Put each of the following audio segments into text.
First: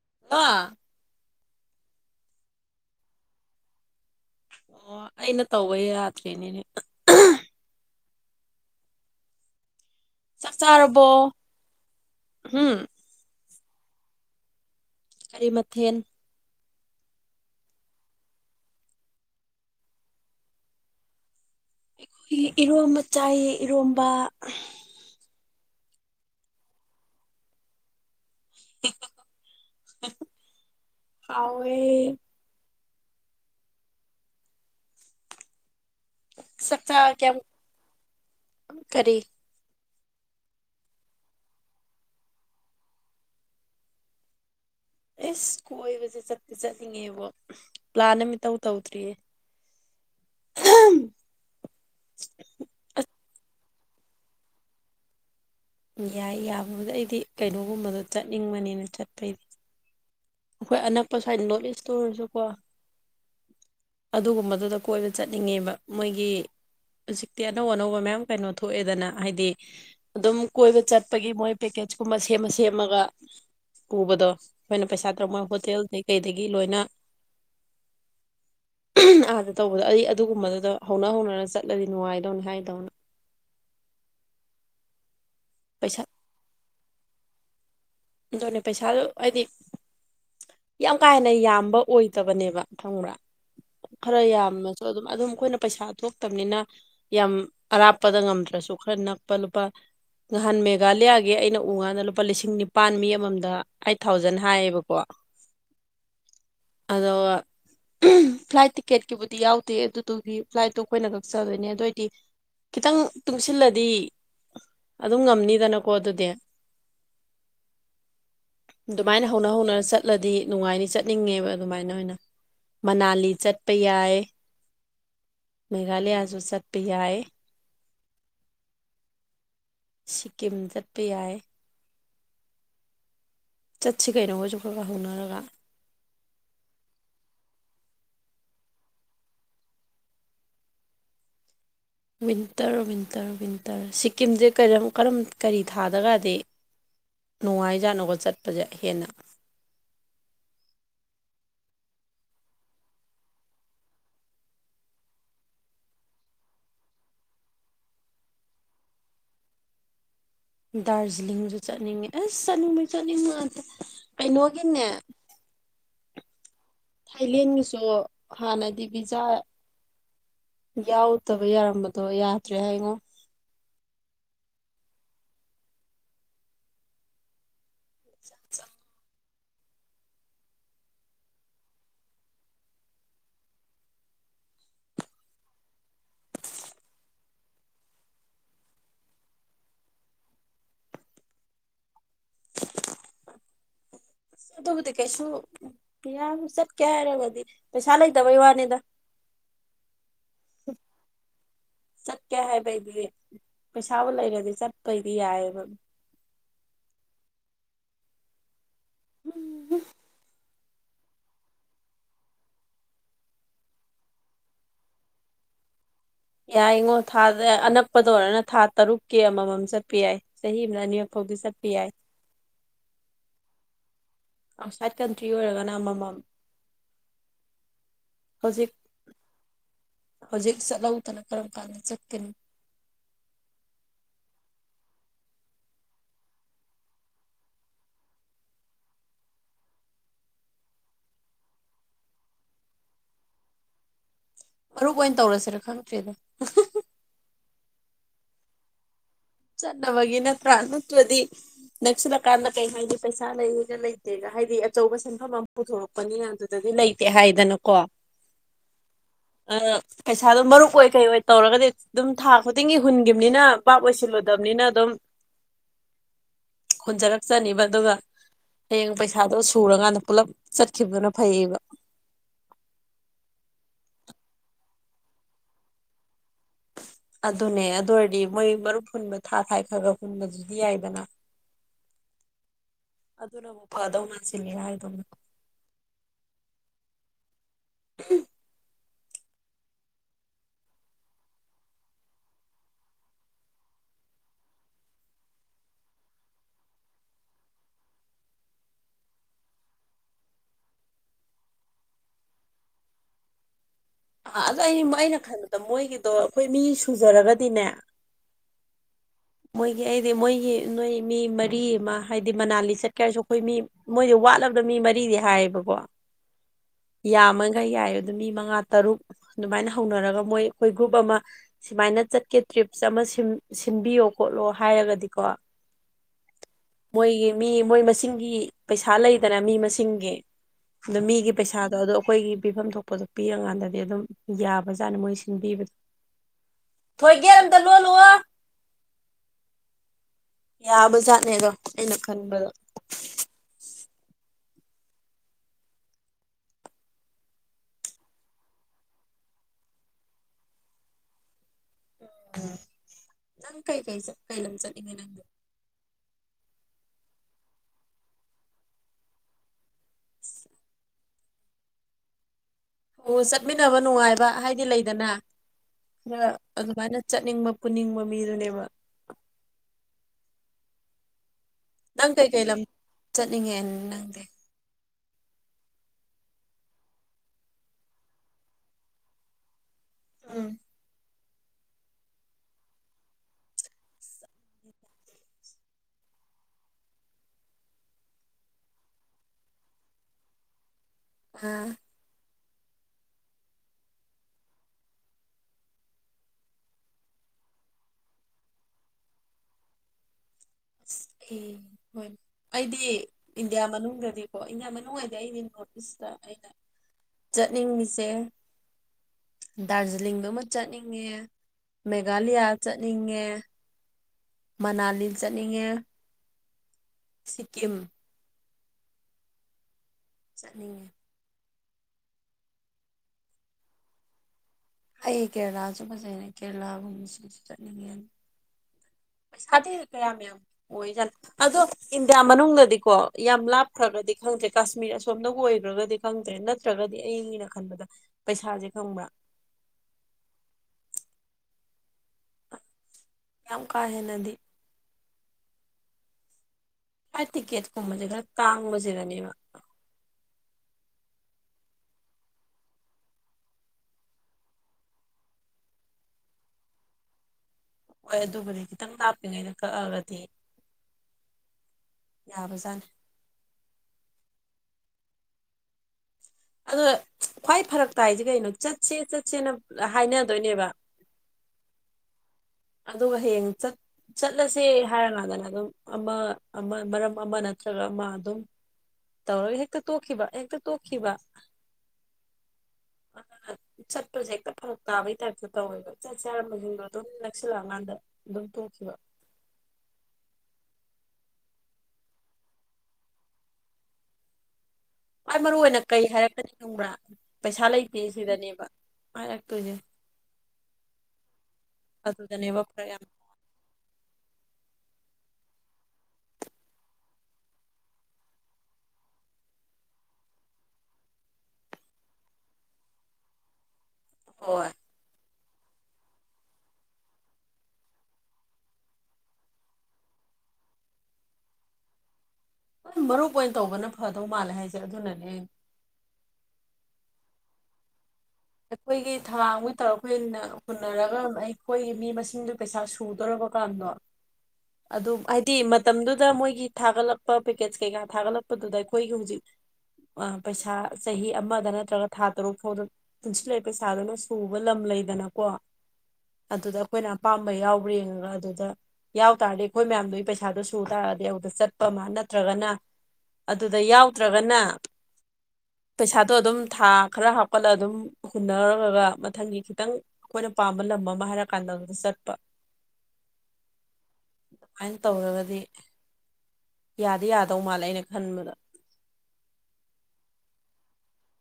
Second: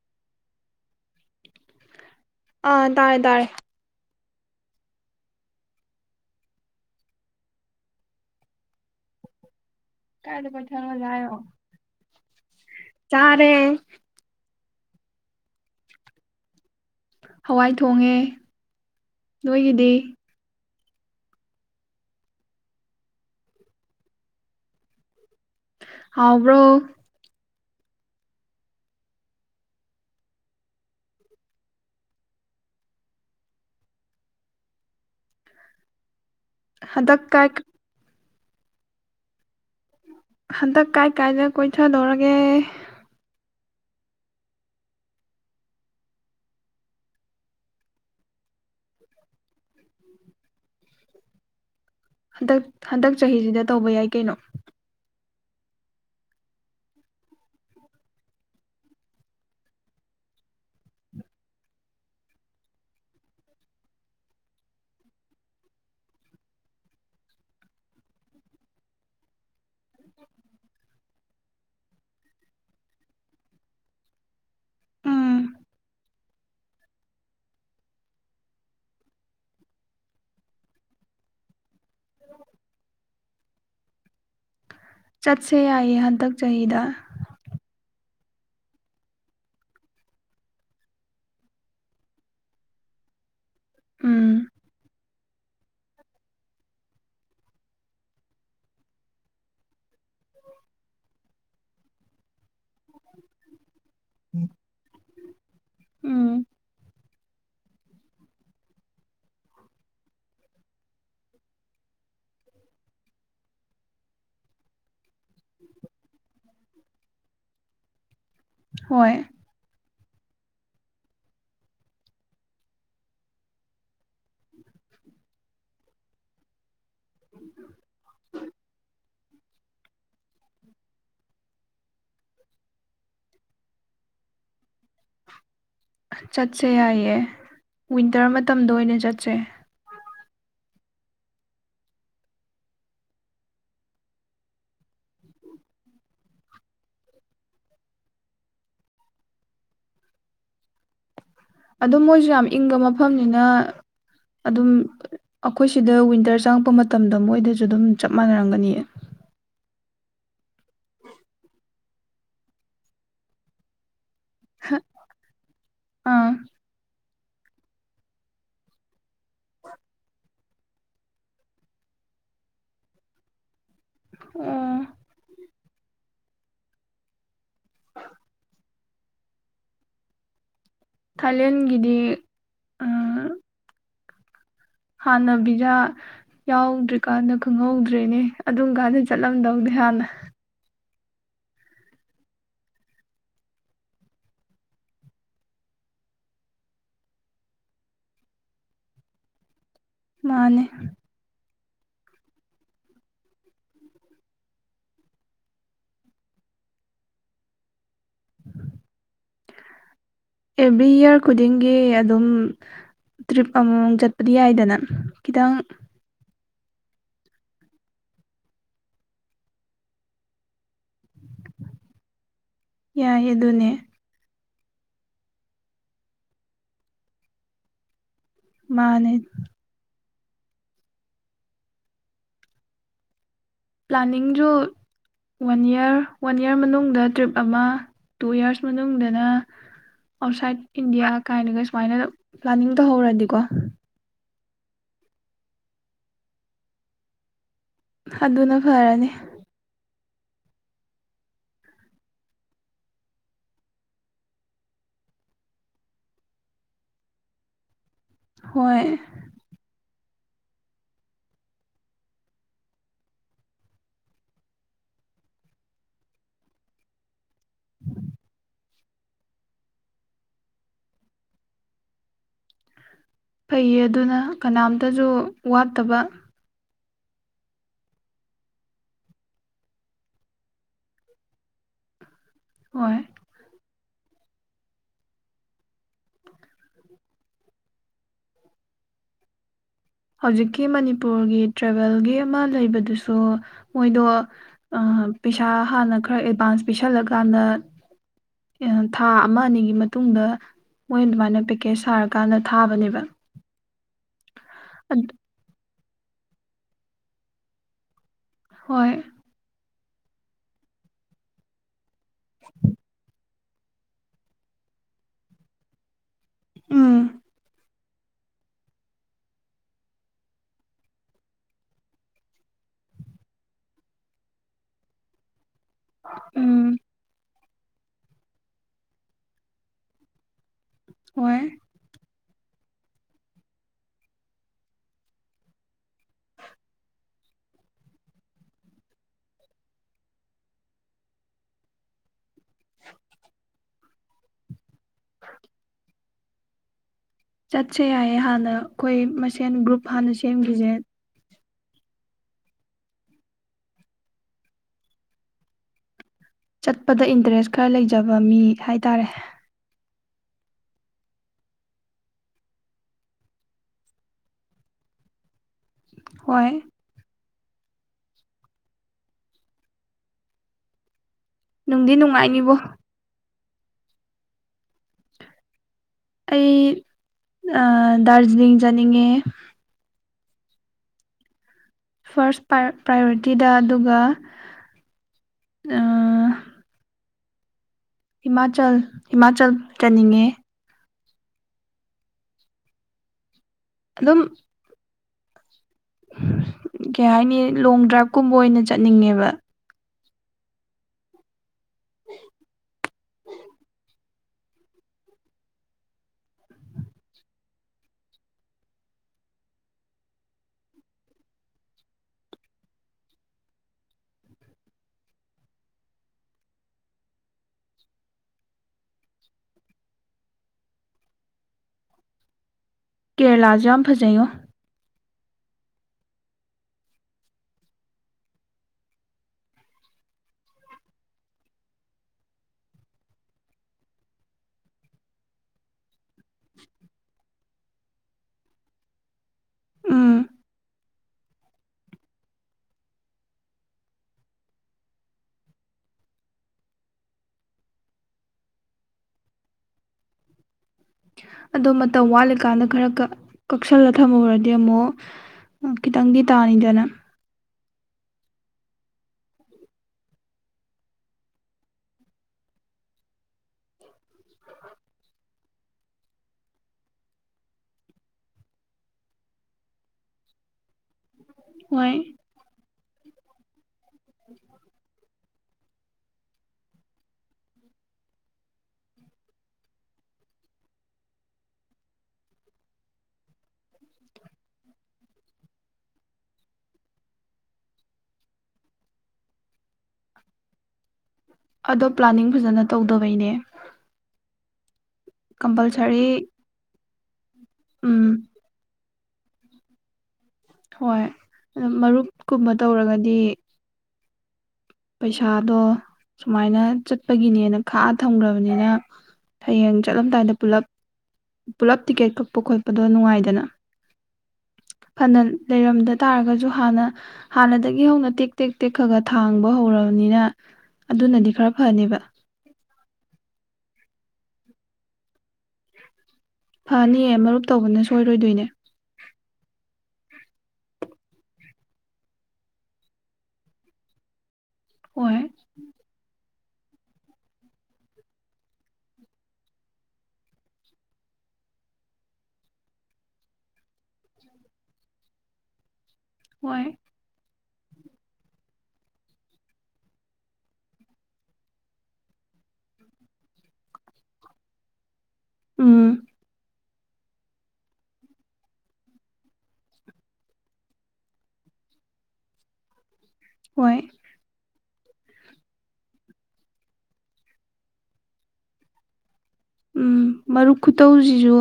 [unintelligible] ꯑꯥ ꯇꯥꯔꯦ ꯇꯥꯔꯦ ꯑꯣ ꯑꯩꯅ ꯇꯧꯕ ꯌꯥꯗ꯭ꯔꯦꯅꯤꯅꯦ ꯀꯥꯏꯗ ꯆꯥꯛ ꯀꯣꯏꯊꯥ ꯔꯨꯁꯦ ꯆꯥꯔꯕꯣ ꯍꯥꯏꯅꯣ ꯎꯝ ꯆꯥꯔꯦ ꯀꯔꯤ ꯃꯊꯦꯜ ꯍꯋꯥꯏ ꯊꯣꯡꯉꯦ ꯅꯣꯏꯒꯤꯗꯤ ꯑꯩꯈꯣꯏꯒꯤ ꯏꯔꯣꯝꯕ ꯆꯥꯏꯌ‌ꯦ ꯏꯔꯣꯝꯕ ꯍꯥꯎꯕ꯭ꯔꯣ ꯍꯥꯎꯦ ꯁꯛꯊ ꯍꯟꯗꯛ ꯀꯌꯥ ꯀꯥꯏ ꯀꯔꯤ ꯍꯟꯗꯛ ꯀꯥꯏ ꯀꯥꯏꯗꯅ ꯀꯣꯏꯊꯗꯔꯒꯦ ꯑꯩꯁ ꯀꯣꯏꯕꯁꯦ ꯆꯠꯇꯤ ꯆꯠꯅꯤꯡꯉꯦꯕꯣ ꯄ꯭ꯂꯥꯟ ꯃꯤ ꯇꯧ ꯇꯧꯗ꯭ꯔꯤꯌꯦ ꯍꯗꯛ ꯍꯟ ꯇꯛ ꯆ ꯆꯍꯤꯍꯤꯁꯤꯗ ꯇꯧꯕ ꯌꯥꯏ ꯀꯩꯅꯣ ꯌꯥꯏ ꯌꯥꯕꯕꯨꯗ ꯑꯩꯗꯤ ꯀꯩꯅꯣꯒꯨꯝꯕꯗꯣ ꯆꯠꯅꯤꯡꯕꯅꯤꯅ ꯆꯠꯄꯩꯗꯤ ꯑꯩꯈꯣꯏ ꯑꯅꯛꯄ ꯁ꯭ꯋꯥꯏꯗ ꯅꯣꯠ ꯏꯁꯇ ꯑꯣꯏꯁꯨꯀꯣ ꯑꯗꯨꯒꯨꯝꯕꯗꯨꯗ ꯀꯣꯏꯕ ꯆꯠꯅꯤꯡꯉꯦꯕ ꯃꯣꯏꯒꯤ ꯍꯧꯖꯤꯛꯇꯤ ꯑꯅꯧ ꯑꯅꯧꯕ ꯃꯌꯥꯝ ꯀꯩꯅꯣ ꯊꯣꯛꯑꯦꯗꯅ ꯍꯥꯏꯗꯤ ꯑꯗꯨꯝ ꯀꯣꯏꯕ ꯆꯠꯄꯒꯤ ꯃꯣꯏ ꯄꯦꯛꯀꯦꯁꯀꯨꯝꯕ ꯁꯦꯝꯃ ꯁꯦꯝꯃꯒ ꯄꯨꯕꯗꯣ ꯑꯩꯈꯣꯏꯅ ꯄꯩꯁꯥ ꯎꯝ ꯍꯣꯇꯦꯜꯁꯤ ꯀꯩꯗꯒꯤ ꯂꯣꯏꯅ ꯑꯥꯗ ꯇꯧꯕꯗꯣ ꯑꯩ ꯑꯗꯨꯒꯨꯝꯕꯗꯨꯗ ꯍꯧꯅ ꯍꯧꯅꯅ ꯆꯠꯂꯗꯤ ꯅꯨꯡꯉꯥꯏꯗꯧꯅꯤ ꯍꯥꯏꯗꯧꯅ ꯆꯠꯁꯦ ꯌꯥꯏꯌꯦ ꯄꯩꯁꯥ ꯍꯟꯗꯛ ꯆꯍꯤꯗ ꯑꯗꯨꯅꯦ ꯄꯩꯁꯥꯁꯨ ꯍꯥꯏꯗꯤ ꯌꯥꯝ ꯀꯥ ꯍꯦꯟꯅ ꯌꯥꯝꯕ ꯑꯣꯏꯗꯕꯅꯦꯕ ꯈꯪꯕ꯭ꯔꯥ ꯈꯔ ꯎꯝ ꯌꯥꯝꯃꯁꯨ ꯑꯗꯨꯝ ꯑꯗꯨꯝ ꯑꯩꯈꯣꯏꯅ ꯄꯩꯁꯥ ꯊꯣꯛꯇꯕꯅꯤꯅ ꯌꯥꯝ ꯑꯔꯥꯞꯄꯗ ꯉꯝꯗ꯭ꯔꯁꯨ ꯈꯔ ꯅꯛꯄ ꯂꯨꯄꯥ ꯅꯍꯥꯟ ꯃꯦꯘꯥꯂꯌꯥꯒꯤ ꯑꯩꯅ ꯎꯀꯥꯟꯗ ꯂꯨꯄꯥ ꯂꯤꯁꯤꯡ ꯅꯤ ꯃꯄꯥꯟ ꯃꯤ ꯑꯃꯃꯝꯗ ꯑꯩꯠ ꯊꯥꯎꯖꯟ ꯍꯥꯏꯌꯦꯕꯀꯣ ꯎꯝ ꯑꯗꯣ ꯐ꯭ꯂꯥꯏꯠ ꯇꯤꯀꯦꯠꯀꯤꯕꯨꯗꯤ ꯌꯥꯎꯗꯦ ꯑꯗꯨꯗꯨꯗꯤ ꯐ꯭ꯂꯥꯏꯠꯇꯣ ꯑꯩꯈꯣꯏꯅ ꯀꯛꯆꯗꯣꯏꯅꯦ ꯑꯗꯨꯑꯣ ꯑꯣꯏꯗꯤ ꯈꯤꯇꯪ ꯇꯨꯡꯁꯤꯜꯂꯗꯤ ꯑꯗꯨꯝ ꯉꯝꯅꯤꯗꯅꯀꯣ ꯑꯗꯨꯗꯤ ꯍꯣꯏ ꯑꯗꯨꯃꯥꯏꯅ ꯍꯧꯅ ꯍꯧꯅꯔ ꯆꯠ ꯆꯠꯂꯗꯤ ꯅꯨꯡꯉꯥꯏꯅꯤ ꯆꯠꯅꯤꯡꯉꯦꯕ ꯑꯗꯨꯃꯥꯏꯅ ꯑꯣꯏꯅ ꯃꯅꯥꯂꯤ ꯆꯠꯄ ꯌꯥꯏ ꯃꯦꯘꯥꯂꯌꯥꯁꯨ ꯆꯠꯄ ꯌꯥꯏ ꯁꯤꯀꯤꯝ ꯆꯠꯄ ꯌꯥꯏ ꯆꯠꯁꯤ ꯀꯩꯅꯣꯒꯁꯨ ꯈꯔ ꯈ ꯍꯧꯅꯔꯒ ꯆꯠꯁꯦ ꯌꯥꯏꯌꯦ ꯋꯤꯟꯇꯔ ꯃꯇꯝꯗ ꯑꯣꯏꯅ ꯆꯠꯁꯦ ꯋꯤꯟꯇꯔ ꯋꯤꯟꯇꯔ ꯋꯤꯟꯇꯔ ꯁꯤꯀꯤꯝꯁꯦ ꯀꯔꯝ ꯀꯔꯤ ꯊꯥꯗ ꯀꯗꯤ ꯅꯨꯡꯉꯥꯏꯖꯥꯠꯅꯣꯀꯣ ꯆꯠꯄꯁꯦ ꯍꯦꯟꯅ ꯑꯗꯨꯝ ꯃꯣꯏꯁꯨ ꯌꯥꯝ ꯏꯪꯕ ꯃꯐꯝꯅꯤꯅ ꯑꯗꯨꯝ ꯑꯩꯈꯣꯏ ꯁꯤꯗ ꯋꯤꯟꯇꯔ ꯆꯪꯉꯛꯄ ꯃꯇꯝꯗ ꯃꯣꯏꯗꯁꯨ ꯑꯗꯨꯝ ꯆꯞ ꯃꯥꯟꯅꯔꯝꯒꯅꯤ ꯗꯥꯔꯖꯤꯂꯤꯡꯁꯨ ꯆꯠꯅꯤꯡꯉꯦ ꯑꯁ ꯆꯠꯅꯤꯡꯕꯩ ꯆꯠꯅꯤꯡꯕ ꯉꯥꯛꯇꯥ ꯀꯩꯅꯣꯒꯤꯅꯦ ꯑꯥ ꯊꯥꯏꯂꯦꯟꯒꯤꯁꯨ ꯍꯥꯟꯅꯗꯤ ꯚꯤꯖꯥ ꯌꯥꯎꯗꯕ ꯌꯥꯔꯝꯕꯗꯣ ꯌꯥꯗ꯭ꯔꯦ ꯍꯥꯏꯉꯣ ꯑꯣ [inaudible] ꯊꯥꯏꯂꯦꯟꯒꯤꯗꯤ ꯑ ꯍꯥꯟꯅ ꯕꯤꯖꯥ ꯌꯥꯎꯗ꯭ꯔꯤꯀꯥꯟꯗ ꯈꯪꯍꯧꯗ꯭ꯔꯦꯅꯦ ꯑꯗꯨꯝ ꯀꯥꯟꯗ ꯆꯠꯂꯝꯗꯧꯅꯦ ꯍꯥꯟꯅ [inaudible] ꯑꯁ ꯑꯗꯨꯕꯨꯗꯤ ꯀꯩꯁꯨ ꯀꯌꯥꯝ ꯆꯠꯀꯦ ꯍꯥꯏꯔꯒꯗꯤ ꯄꯩꯁꯥ ꯂꯩꯇꯕꯩ ꯋꯥꯅꯤꯗ ꯃꯥꯅꯦ ꯆꯠꯀꯦ ꯍꯥꯏꯕꯩꯗꯤ ꯄꯩꯁꯥꯕꯨ ꯂꯩꯔꯗꯤ ꯆꯠꯄꯩꯗꯤ ꯌꯥꯏꯌꯦꯕ ꯎꯝ ꯎꯝ ꯑꯦꯚ꯭ꯔꯤ ꯏꯌꯥꯔ ꯈꯨꯗꯤꯡꯒꯤ ꯑꯗꯨꯝ ꯇ꯭ꯔꯤꯞ ꯑꯃꯝꯃꯝ ꯆꯠꯄꯗꯤ ꯌꯥꯏꯗꯅ ꯈꯤꯇꯪ ꯌꯥꯏꯉꯣ ꯊꯥꯗ ꯑꯅꯛꯄꯗ ꯑꯣꯏꯔꯒꯅ ꯊꯥ ꯇꯔꯨꯛꯀꯤ ꯑꯃꯃꯝ ꯆꯠꯄ ꯌꯥꯏ ꯆꯍꯤ ꯑꯃꯗ ꯑꯅꯤꯔꯛ ꯐꯥꯎꯗꯤ ꯆꯠꯄ ꯌꯥꯏ ꯌꯥꯏ ꯑꯗꯨꯅꯦ ꯑꯥꯎꯠꯁꯥꯏꯠ ꯀꯟꯇ꯭ꯔꯤ ꯑꯣꯏꯔꯒꯅ ꯑꯃꯃꯝ ꯍꯧꯖꯤꯛ ꯃꯥꯅꯦ ꯍꯧꯖꯤꯛ ꯆꯠꯍꯧꯗꯅ ꯀꯔꯝ ꯀꯥꯟꯗ ꯆꯠꯀꯅꯤ ꯄ꯭ꯂꯥꯅꯤꯡꯁꯨ ꯋꯥꯟ ꯏꯔ ꯋꯥꯟ ꯏꯌꯥꯔ ꯃꯅꯨꯡꯗ ꯇ꯭ꯔꯤꯞ ꯑꯃ ꯇꯨ ꯌꯔꯁ ꯃꯅꯨꯡꯗꯅ ꯑꯥꯎꯠꯁꯥꯏꯠ ꯏꯟꯗꯤꯌꯥ ꯀꯥꯏꯅꯒ ꯁꯨꯃꯥꯏꯅ ꯄ꯭ꯂꯥꯅꯤꯡ ꯇꯧꯍꯧꯔꯗꯤꯀꯣ ꯃꯔꯨ ꯑꯣꯏꯅ ꯇꯧꯔꯁꯤꯔ ꯈꯪꯗ꯭ꯔꯦꯗ ꯑꯗꯨꯅ ꯐꯔꯅꯤ ꯆꯠꯅꯕꯒꯤ ꯅꯠꯇ꯭ꯔꯥ ꯅꯠꯇ꯭ꯔꯗꯤ ꯅꯛꯁꯤꯜꯂꯛꯀꯥꯟꯗ ꯀꯩ ꯍꯥꯏꯗꯤ ꯄꯩꯁꯥ ꯂꯩꯒ ꯂꯩꯇꯦꯒ ꯍꯥꯏꯗꯤ ꯑꯆꯧꯕ ꯁꯦꯟꯐꯝ ꯑꯃ ꯄꯨꯊꯣꯔꯛꯄꯅꯤꯅ ꯑꯗꯨꯗꯗꯤ ꯂꯩꯇꯦ ꯍꯥꯏꯗꯅꯀꯣ ꯍꯣꯏ ꯄꯩꯁꯥꯗꯨꯝ ꯃꯔꯨꯞ ꯑꯣꯏ ꯀꯩ ꯑꯣꯏ ꯇꯧꯔꯒꯗꯤ ꯑꯗꯨꯝ ꯊꯥ ꯈꯨꯗꯤꯡꯒꯤ ꯍꯨꯟꯈꯤꯕꯅꯤꯅ ꯄꯥꯞ ꯑꯣꯏꯁꯤꯜꯂꯨꯗ ꯗꯕꯅꯤꯅ ꯑꯗꯨꯝ ꯍꯨꯟꯖꯔꯛꯆꯅꯤꯕ ꯑꯗꯨꯒ ꯍꯌꯦꯡ ꯄꯩꯁꯥꯗꯣ ꯁꯨꯔꯀꯥꯟꯗ ꯄꯨꯂꯞ ꯆꯠꯈꯤꯕꯗꯨꯅ ꯐꯩꯌꯦꯕ ꯐꯩꯌꯦ ꯑꯗꯨꯅ ꯀꯅꯥꯝꯇꯁꯨ ꯋꯥꯠꯇꯕ ꯑꯗꯨꯅꯦ ꯑꯗꯨ ꯑꯣꯏꯔꯗꯤ ꯃꯣꯏ ꯃꯔꯨꯞ ꯍꯨꯟꯕ ꯊꯥ ꯊꯥꯏ ꯈꯕꯔꯍꯨꯟꯕꯗꯨꯗꯤ ꯌꯥꯏꯗꯅ ꯍꯣꯏ ꯑꯗꯨꯅꯕꯨ ꯐꯗꯧ ꯃꯥꯟꯁꯤꯜꯂꯛꯂꯦ ꯍꯥꯏꯗꯧꯅ ꯎꯝ ꯍꯧꯖꯤꯛꯀꯤ ꯃꯅꯤꯄꯨꯔꯒꯤ ꯇ꯭ꯔꯦꯚꯦꯜꯒꯤ ꯑꯃ ꯂꯩꯕꯗꯨꯁꯨ ꯃꯣꯏꯗꯣ ꯄꯩꯁꯥ ꯍꯥꯟꯅ ꯈꯔ ꯑꯦꯗꯚꯥꯟꯁ ꯄꯤꯁꯜꯂꯀꯥꯟꯗ ꯊꯥ ꯑꯃ ꯑꯅꯤꯒꯤ ꯃꯇꯨꯡꯗ ꯃꯣꯏ ꯑꯗꯨꯃꯥꯏꯅ ꯄꯦꯛꯀꯦꯖ ꯁꯥꯔꯀꯥꯟꯗ ꯊꯥꯕꯅꯦꯕ ꯑꯗ ꯑꯩꯅ ꯑꯩꯅ ꯈꯟꯕꯗ ꯃꯣꯏ ꯗꯣ ꯑꯩꯈꯣꯏ ꯃꯤ ꯁꯨꯖꯔꯒꯗꯤꯅꯦ ꯍꯣꯏ ꯃꯣꯏꯒꯤ ꯑꯩꯗꯤ ꯃꯣꯏꯒꯤ ꯅꯣꯏ ꯃꯤ ꯃꯔꯤ ꯑꯃ ꯍꯥꯏꯗꯤ ꯃꯅꯥꯂꯤ ꯆꯠꯀꯦ ꯍꯥꯏꯔꯁꯨ ꯑꯩꯈꯣꯏ ꯃꯤ ꯃꯣꯏꯗꯤ ꯋꯥꯠꯂꯕꯗ ꯃꯤ ꯃꯔꯤꯗꯤ ꯍꯥꯏꯌꯦꯕꯀꯣ ꯎꯝ ꯌꯥꯃꯒꯩ ꯌꯥꯏꯌꯦꯕ ꯑꯗꯨ ꯃꯤ ꯃꯉꯥ ꯇꯔꯨꯛ ꯑꯗꯨꯃꯥꯏꯅ ꯍꯧꯅꯔꯒ ꯃꯣꯏ ꯑꯩꯈꯣꯏ ꯒ꯭ꯔꯨꯞ ꯑꯃ ꯁꯨꯃꯥꯏꯅ ꯆꯠꯀꯦ ꯇ꯭ꯔꯤꯞꯁ ꯑꯃ ꯁꯤꯟꯕꯤꯌꯣ ꯈꯣꯠꯂꯣ ꯍꯥꯏꯔꯒꯗꯤꯀꯣ ꯎꯝ ꯃꯣꯏꯒꯤ ꯃꯤ ꯃꯣꯏ ꯃꯁꯤꯡꯒꯤ ꯄꯩꯁꯥ ꯂꯩꯗꯅ ꯃꯤ ꯃꯁꯤꯡꯒꯤ ꯑꯣ ꯃꯤꯒꯤ ꯍꯣꯏ ꯄꯩꯁꯥꯗꯣ ꯑꯗꯣ ꯑꯩꯈꯣꯏꯒꯤ ꯄꯤꯐꯝ ꯊꯣꯛꯄꯗꯣ ꯄꯤꯔꯀꯥꯟꯗꯗꯤ ꯑꯗꯨꯝ ꯌꯥꯕꯖꯥꯠ ꯃꯣꯏ ꯁꯤꯟꯕꯤꯕꯁꯦ ꯊꯣꯏꯒꯦ ꯑꯝꯇ ꯂꯣꯜꯂꯨꯑꯣ ꯌꯥꯕꯖꯥꯠꯅꯦꯔꯣ ꯑꯩꯅ ꯈꯟꯕꯗꯣ [unintelligible] ꯆꯠꯁꯦ ꯌꯥꯏꯌꯦ ꯍꯥꯟꯅ ꯑꯩꯈꯣꯏ ꯃꯁꯦꯟ ꯒ꯭ꯔꯨꯞ ꯍꯥꯟꯅ ꯁꯦꯝꯈꯤꯁꯦ ꯅꯪ ꯀꯥꯏ ꯀꯥꯏ ꯆ ꯀꯩ ꯂꯝ ꯆꯔ ꯅꯪ ꯆꯠꯄꯗ ꯏꯟꯇꯔꯦꯁ ꯈꯔ ꯂꯩꯖꯕ ꯃꯤ ꯍꯥꯏ ꯇꯔꯦ ꯑꯣ ꯆꯠꯃꯤꯟꯅꯕ ꯅꯨꯡꯉꯥꯏꯕ ꯍꯥꯏꯗꯤ ꯂꯩꯗꯅ ꯈ ꯍꯣꯏ ꯑꯗꯨꯃꯥꯏꯅ ꯆꯠꯅꯤꯡꯕ ꯄꯨꯅꯤꯡꯕ ꯃꯤꯗꯨꯅꯦꯕ ꯅꯨꯡꯗꯤ ꯅꯨꯡꯉꯥꯏꯅꯤꯕꯣ ꯟꯅꯗꯤꯦ ꯑꯩ ꯗꯥꯔꯖꯤꯂꯤꯡ ꯆꯅꯤꯡꯉꯦ ꯎꯝ ꯐꯥꯔꯁ ꯄ꯭ꯔꯥꯏꯌꯣꯔꯤꯇꯤꯗ ꯑꯗꯨꯒ ꯍꯤꯃꯥꯆꯜ ꯍꯤꯃꯥꯆꯜ ꯆꯅꯤꯡꯉꯦ ꯑ ꯑꯗꯨꯝ ꯀꯩ ꯍꯥꯏꯥꯏꯅꯤ ꯂꯣꯡ ꯗ꯭ꯔꯥꯏꯚꯀꯨꯝꯕ ꯑꯣꯏꯅ ꯆꯠꯅꯤꯡꯉꯦꯕ ꯑꯁ ꯑꯦ ꯍꯣꯏ ꯑꯩꯗꯤ ꯏꯟꯗꯤꯌꯥ ꯃꯅꯨꯡꯗꯗꯤꯀꯣ ꯏꯟꯗꯤꯌꯥ ꯃꯅꯨꯡꯗꯤ ꯑꯩꯗꯤ ꯅꯣꯔꯠ ꯏꯁꯇ ꯑꯩꯅ ꯆꯠꯅꯤꯡꯉꯤꯁꯦ ꯗꯥꯔꯖꯤꯂꯤꯡꯗꯨ ꯑꯃ ꯆꯠꯅꯤꯡꯉꯦ ꯃꯦꯘꯥꯂꯌꯥ ꯆꯠꯅꯤꯡꯉꯦ ꯃꯅꯥꯂꯤ ꯍꯥꯏꯖꯠꯅꯤꯡꯉꯦ ꯁꯤꯀꯤꯝ ꯆꯠꯅꯤꯡꯉꯦ ꯀꯦꯔꯂꯥꯁꯨ ꯌꯥꯝ ꯐꯖꯩꯣ ꯑꯩ ꯀꯦꯔꯂꯥꯁꯨ ꯐꯖꯩꯅꯦ ꯀꯦꯔꯂꯥꯒꯨꯝꯕꯕꯁꯤꯁꯨ ꯆꯠꯅꯤꯡꯉꯦꯅ ꯄꯩꯁꯥꯗꯤ ꯀꯌꯥꯝ ꯌꯥꯝꯌꯥꯝ ꯑꯣꯏꯖꯥꯠꯣ ꯑꯗꯣ ꯏꯟꯗꯤꯌꯥ ꯃꯅꯨꯡꯗꯗꯤꯀꯣ ꯌꯥꯝ ꯂꯥꯞꯈ꯭ꯔꯒꯗꯤ ꯈꯪꯗ꯭ꯔꯦ ꯀꯥꯁꯃꯤꯔ ꯑꯁꯣꯝꯅꯕꯨ ꯑꯣꯏꯈ꯭ꯔꯒꯗꯤ ꯈꯪꯗ꯭ꯔꯦ ꯅꯠꯇ꯭ꯔꯒꯗꯤ ꯑꯒꯤꯩꯅ ꯈꯟꯕꯗ ꯄꯩꯁꯥꯁꯦ ꯈꯪꯕ꯭ꯔꯥ ꯎꯝ ꯌꯥꯝ ꯀꯥ ꯍꯦꯟꯅꯗꯤ ꯑꯩ ꯇꯤꯛꯀꯦꯠ ꯀꯨꯝꯕꯁꯦ ꯈꯔ ꯇꯥꯡꯕꯁꯤꯗꯅꯦꯕ ꯑꯗꯣ ꯃꯇꯝ ꯋꯥꯠꯂꯤꯀꯥꯟꯗ ꯈꯔ ꯀꯛꯁꯜꯂ ꯊꯝꯃꯨꯔꯗꯤ ꯑꯃꯨꯛ ꯈꯤꯇꯪꯗꯤ ꯇꯥꯅꯤꯗꯅ ꯍꯣꯏ ꯑꯗꯨꯕꯨꯗꯤ ꯈꯤꯇꯪ ꯂꯥꯞꯄꯤꯉꯩꯩꯅ ꯀꯛꯑꯒꯗꯤ ꯌꯥꯕꯖꯥꯠꯅꯤ ꯑꯗꯣ ꯈ꯭ꯋꯥꯏ ꯐꯔꯛ ꯇ ꯍꯥꯏꯁꯦ ꯀꯩꯅꯣ ꯆꯠꯁꯦ ꯆꯠꯁꯦꯅ ꯍꯥꯏꯅꯗꯣꯏꯅꯦꯕ ꯍꯏ ꯑꯗꯨꯒ ꯍꯦꯡ ꯆꯠ ꯆꯠꯂꯁꯦ ꯍꯥꯏꯔ ꯃꯥꯗꯂ ꯑꯗꯨꯝ ꯑꯃ ꯑꯃ ꯃꯔꯝ ꯑꯃ ꯅꯠꯇ꯭ꯔꯒ ꯑꯃ ꯑꯗꯨꯝ ꯇꯧꯔꯒ ꯍꯦꯛꯇ ꯇꯣꯛꯈꯤꯕ ꯍꯦꯛꯇ ꯇꯣꯛꯈꯤꯕ ꯆꯠꯄꯁꯦ ꯍꯦꯛꯇ ꯐꯔꯛ ꯇꯥꯕꯩ ꯇꯥꯏꯞꯇ ꯇꯧꯋꯦꯕ ꯆꯠ ꯆꯔꯗꯣ ꯑꯗꯨꯝ ꯆꯛꯁꯤꯜꯂꯛꯑꯀꯥꯟꯗ ꯑꯗꯨꯝ ꯇꯣꯡꯈꯤꯕ ꯑꯗꯣ ꯄ꯭ꯂꯥꯅꯤꯡ ꯐꯖꯅ ꯇꯧꯗꯕꯩꯅꯦ ꯈ꯭ꯋꯥꯏ ꯃꯔꯨꯏ ꯑꯣꯏꯅ ꯀꯩ ꯀꯝꯄꯜꯁꯔꯤ ꯍꯥꯏꯔꯛꯀꯅꯤ ꯈꯪꯕ꯭ꯔꯥ ꯄꯩꯁꯥ ꯂꯩꯇꯦ ꯎꯝ ꯁꯤꯗꯅꯦꯕ ꯃꯥꯔꯛꯇꯣꯏꯖꯦ ꯍꯣꯏ ꯑ ꯃꯔꯨꯞꯀꯨꯝꯕ ꯑꯗꯨꯗꯅꯦꯕ ꯐꯔꯛ ꯌꯥꯝ ꯇꯧꯔꯒꯗꯤ ꯄꯩꯁꯥꯗꯣ ꯁꯨꯃꯥꯏꯅ ꯆꯠꯄꯒꯤꯅꯦꯅ ꯈꯥ ꯊꯝꯈ꯭ꯔꯕꯅꯤꯅ ꯍꯌꯦꯡ ꯆꯠꯂꯝꯗꯥꯏꯗ ꯄꯨꯜꯂꯞ ꯄꯨꯂꯞ ꯇꯤꯛꯀꯦꯠ ꯀꯛꯄ ꯈꯣꯠꯄꯗꯣ ꯅꯨꯡꯉꯥꯏꯗꯅ ꯍꯣꯏ ꯐꯥꯅꯥ ꯂꯩꯔꯝꯗ ꯇꯥꯔꯒꯁꯨ ꯍꯥꯟꯅ ꯍꯥꯟꯅꯗꯒꯤ ꯍꯧꯅ ꯇꯦꯛ ꯇꯦꯛ ꯇꯦꯛ ꯈꯔ ꯈꯔ ꯊꯥꯡꯕ ꯍꯧꯔꯃꯤꯅ ꯑꯗꯨꯅꯗꯤ ꯈꯔ ꯐꯅꯤꯕ ꯃꯔꯨꯞ ꯑꯣꯏꯅ ꯇꯧꯕꯅ ꯐꯗꯧ ꯃꯥꯜꯂꯦ ꯍꯥꯏꯁꯦ ꯑꯗꯨꯅꯅꯦ ꯐꯅꯤꯌꯦ ꯃꯔꯨꯞ ꯇꯧꯕꯅ ꯁꯣꯏꯔꯣꯏꯗꯣꯏꯅꯦ ꯑꯩꯈꯣꯏꯒꯤ ꯊꯥꯡ ꯑꯃ ꯇꯧꯔ ꯑꯩꯈꯣꯏ ꯍꯨꯟꯅꯔꯒ ꯑꯩꯈꯣꯏꯒꯤ ꯃꯤ ꯃꯁꯤꯡꯗꯨ ꯄꯩꯁꯥ ꯁꯨꯗꯣꯔꯕ ꯀꯥꯟꯗꯣ ꯍꯣꯏ ꯑꯗꯨꯝ ꯍꯥꯏꯗꯤ ꯃꯇꯝꯗꯨꯗ ꯃꯣꯏ ꯒꯤ ꯊꯥꯒꯠꯂꯛꯄ ꯄꯤꯄꯦꯖ ꯀꯩꯀꯥ ꯊꯥꯒꯠꯂꯛꯄꯗꯨꯗ ꯑꯩꯈꯣꯏꯒꯤ ꯍꯧꯖꯤꯛ ꯄꯩꯁꯥ ꯆꯍꯤ ꯑꯃꯗ ꯅꯠꯇ꯭ꯔꯒ ꯊꯥ ꯇꯔꯨꯛ ꯐꯥꯎꯗ ꯄꯨꯟꯁꯤꯜꯂꯛꯏ ꯄꯩꯁꯥꯗꯨꯅ ꯁꯨꯕ ꯂꯝ ꯂꯩꯗꯅꯀꯣ ꯍꯣꯏ ꯑꯗꯨꯗ ꯑꯩꯈꯣꯏꯅ ꯑꯄꯥꯝꯕ ꯌꯥꯎꯕ꯭ꯔ ꯌꯦꯡꯉꯒ ꯑꯗꯨꯗ ꯌꯥꯎ ꯇꯥꯔꯗꯤ ꯑꯩꯈꯣꯏ ꯃꯌꯥꯝꯗꯨꯒꯤ ꯄꯩꯁꯥꯗꯣ ꯁꯨ ꯇꯥꯔꯗꯤ ꯑꯗꯨꯗ ꯆꯠꯄ ꯑꯃ ꯅꯠꯇ꯭ꯔꯒꯅ ꯑꯗꯨꯗ ꯌꯥꯎꯗ꯭ꯔꯒꯅ ꯎꯝ ꯄꯩꯁꯥꯗꯣ ꯑꯗꯨꯝ ꯊꯥ ꯈꯔ ꯍꯥꯞꯀꯠꯂ ꯑꯗꯨꯝ ꯍꯨꯟꯅꯔꯒꯒ ꯃꯊꯪꯒꯤ ꯈꯤꯇꯪ ꯑꯩꯈꯣꯏꯅ ꯄꯥꯝꯕ ꯂꯝ ꯑꯃ ꯍꯥꯏꯔꯀꯥꯟꯗꯒꯥ ꯆꯠꯄ ꯍꯣꯏ ꯑꯗꯨꯃꯥꯏꯅ ꯇꯧꯔꯒꯗꯤ ꯌꯥꯗꯤ ꯌꯥꯗꯧ ꯃꯥꯜꯂꯦ ꯑꯩꯅ ꯈꯟꯕꯗ ꯎꯝ ꯃꯔꯨꯞ ꯈꯨꯇꯧꯁꯤꯁꯨ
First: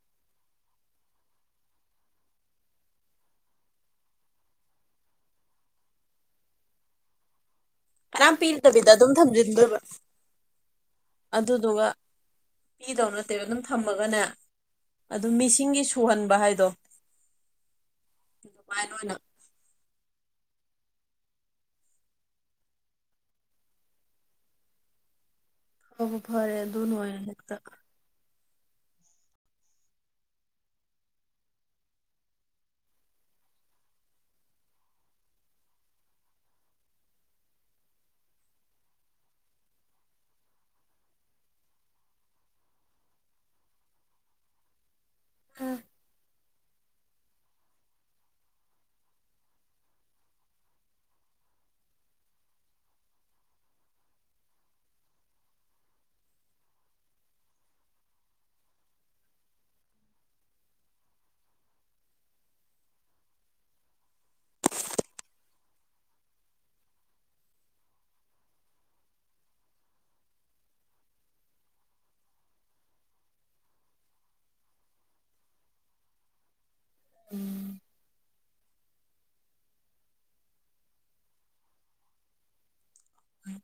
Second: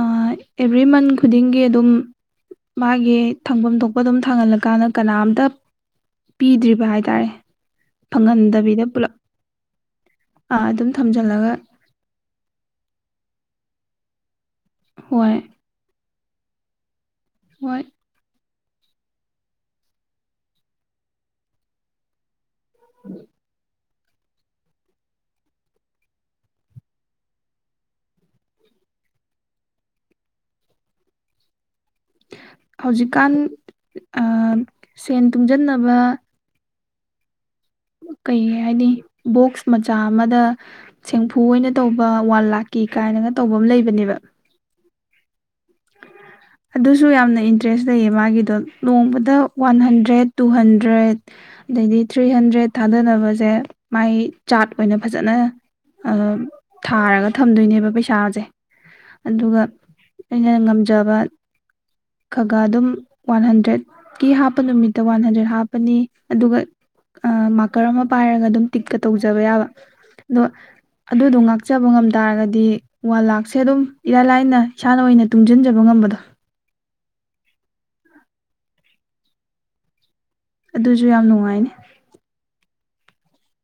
ꯑꯦꯚ꯭ꯔꯤ ꯃꯟ ꯈꯨꯗꯤꯡꯒꯤ ꯑꯗꯨꯝ ꯃꯥꯒꯤ ꯊꯪꯐꯝ ꯊꯣꯛꯄ ꯑꯗꯨꯝ ꯊꯥꯡꯍꯜꯂꯀꯥꯟꯗ ꯀꯅꯥꯝꯇ ꯄꯤꯗ꯭ꯔꯤꯕ ꯍꯥꯏ ꯇꯥꯔꯦ ꯀꯥꯅꯥꯝ ꯄꯤꯗꯕꯤꯗ ꯑꯗꯨꯝ ꯊꯝꯖꯤꯟꯗꯣꯏꯕ ꯑꯥ ꯑꯗꯨꯝ ꯊꯝꯖꯤꯜꯂꯒ ꯑꯗꯨꯗꯨꯒ ꯄꯤꯗꯧ ꯅꯠꯇꯦꯕ ꯑꯗꯨꯝ ꯊꯝꯃꯒꯅꯦ ꯑꯗꯨ ꯍꯣꯏ ꯃꯤꯁꯤꯡꯒꯤ ꯁꯨꯍꯟꯕ ꯍꯥꯏꯗꯣ ꯍꯣꯏ ꯑꯗꯨꯃꯥꯏꯅꯥ ꯑꯣꯏꯅꯥ ꯎꯝ ꯑꯎ ꯐꯔꯦ ꯑꯗꯨ ꯅꯨꯉꯥꯏꯅꯥ ꯍꯦꯛꯇꯥ ꯍꯧꯖꯤꯛꯀꯥꯟ ꯑꯥ ꯁꯦꯟ ꯇꯨꯡꯖꯟꯅꯕ ꯀꯩ ꯍꯥꯏꯅꯤ ꯕꯣꯛꯁ ꯃꯆꯥ ꯑꯃꯗ ꯁꯦꯡꯐꯨ ꯑꯣꯏꯅ ꯇꯧꯕ ꯋꯥꯟ ꯂꯥꯛꯀꯤ ꯀꯥꯏꯅꯒ ꯇꯧꯕ ꯑꯃ ꯂꯩꯕꯅꯦꯕ ꯎꯝ ꯑꯗꯨꯁꯨ ꯌꯥꯝꯅ ꯏꯟꯇ꯭ꯔꯦꯁ ꯂꯩꯌꯦ ꯃꯥꯒꯤꯗꯣ ꯅꯣꯡꯃꯗ ꯋꯥꯟ ꯍꯟꯗ꯭ꯔꯦꯠ ꯇꯨ ꯍꯟꯗ꯭ꯔꯦꯠ ꯑꯗꯩꯗꯤ ꯊ꯭ꯔꯤ ꯍꯟꯗ꯭ꯔꯦꯠ ꯊꯥꯗꯅꯕꯁꯦ ꯃꯥꯏ ꯆꯥꯔꯠ ꯑꯣꯏꯅ ꯐꯖꯅ ꯊꯥꯔꯒ ꯊꯝꯗꯣꯏꯅꯦꯕ ꯄꯩꯁꯥꯁꯦ ꯑꯗꯨꯒ ꯑꯩꯅ ꯉꯝꯖꯕ ꯈ ꯒꯥ ꯑꯗꯨꯝ ꯋꯥꯟ ꯍꯟꯗ꯭ꯔꯦꯗꯀꯤ ꯍꯥꯞꯄ ꯅꯨꯃꯤꯠꯇ ꯋꯥꯟ ꯍꯟꯗ꯭ꯔꯦꯗ ꯍꯥꯞꯄꯅꯤ ꯑꯗꯨꯒ ꯃꯥꯀꯔ ꯑꯃ ꯄꯥꯏꯔꯒ ꯑꯗꯨꯝ ꯇꯤꯛꯀ ꯇꯧꯖꯕ ꯌꯥꯕ ꯑꯗꯣ ꯑꯗꯨꯗꯣ ꯉꯥꯛꯆꯕ ꯉꯝ ꯇꯥꯔꯒꯗꯤ ꯋꯥꯟ ꯂꯥꯛꯁꯦ ꯑꯗꯨꯝ ꯏꯔꯥꯏ ꯂꯥꯏꯅ ꯏꯁꯥꯅ ꯑꯣꯏꯅ ꯇꯨꯡꯁꯤꯟꯖꯕ ꯉꯝꯕꯗꯣ ꯎꯝ ꯑꯗꯨꯁꯨ ꯌꯥꯝ ꯅꯨꯡꯉꯥꯏꯅꯤ ꯎꯃ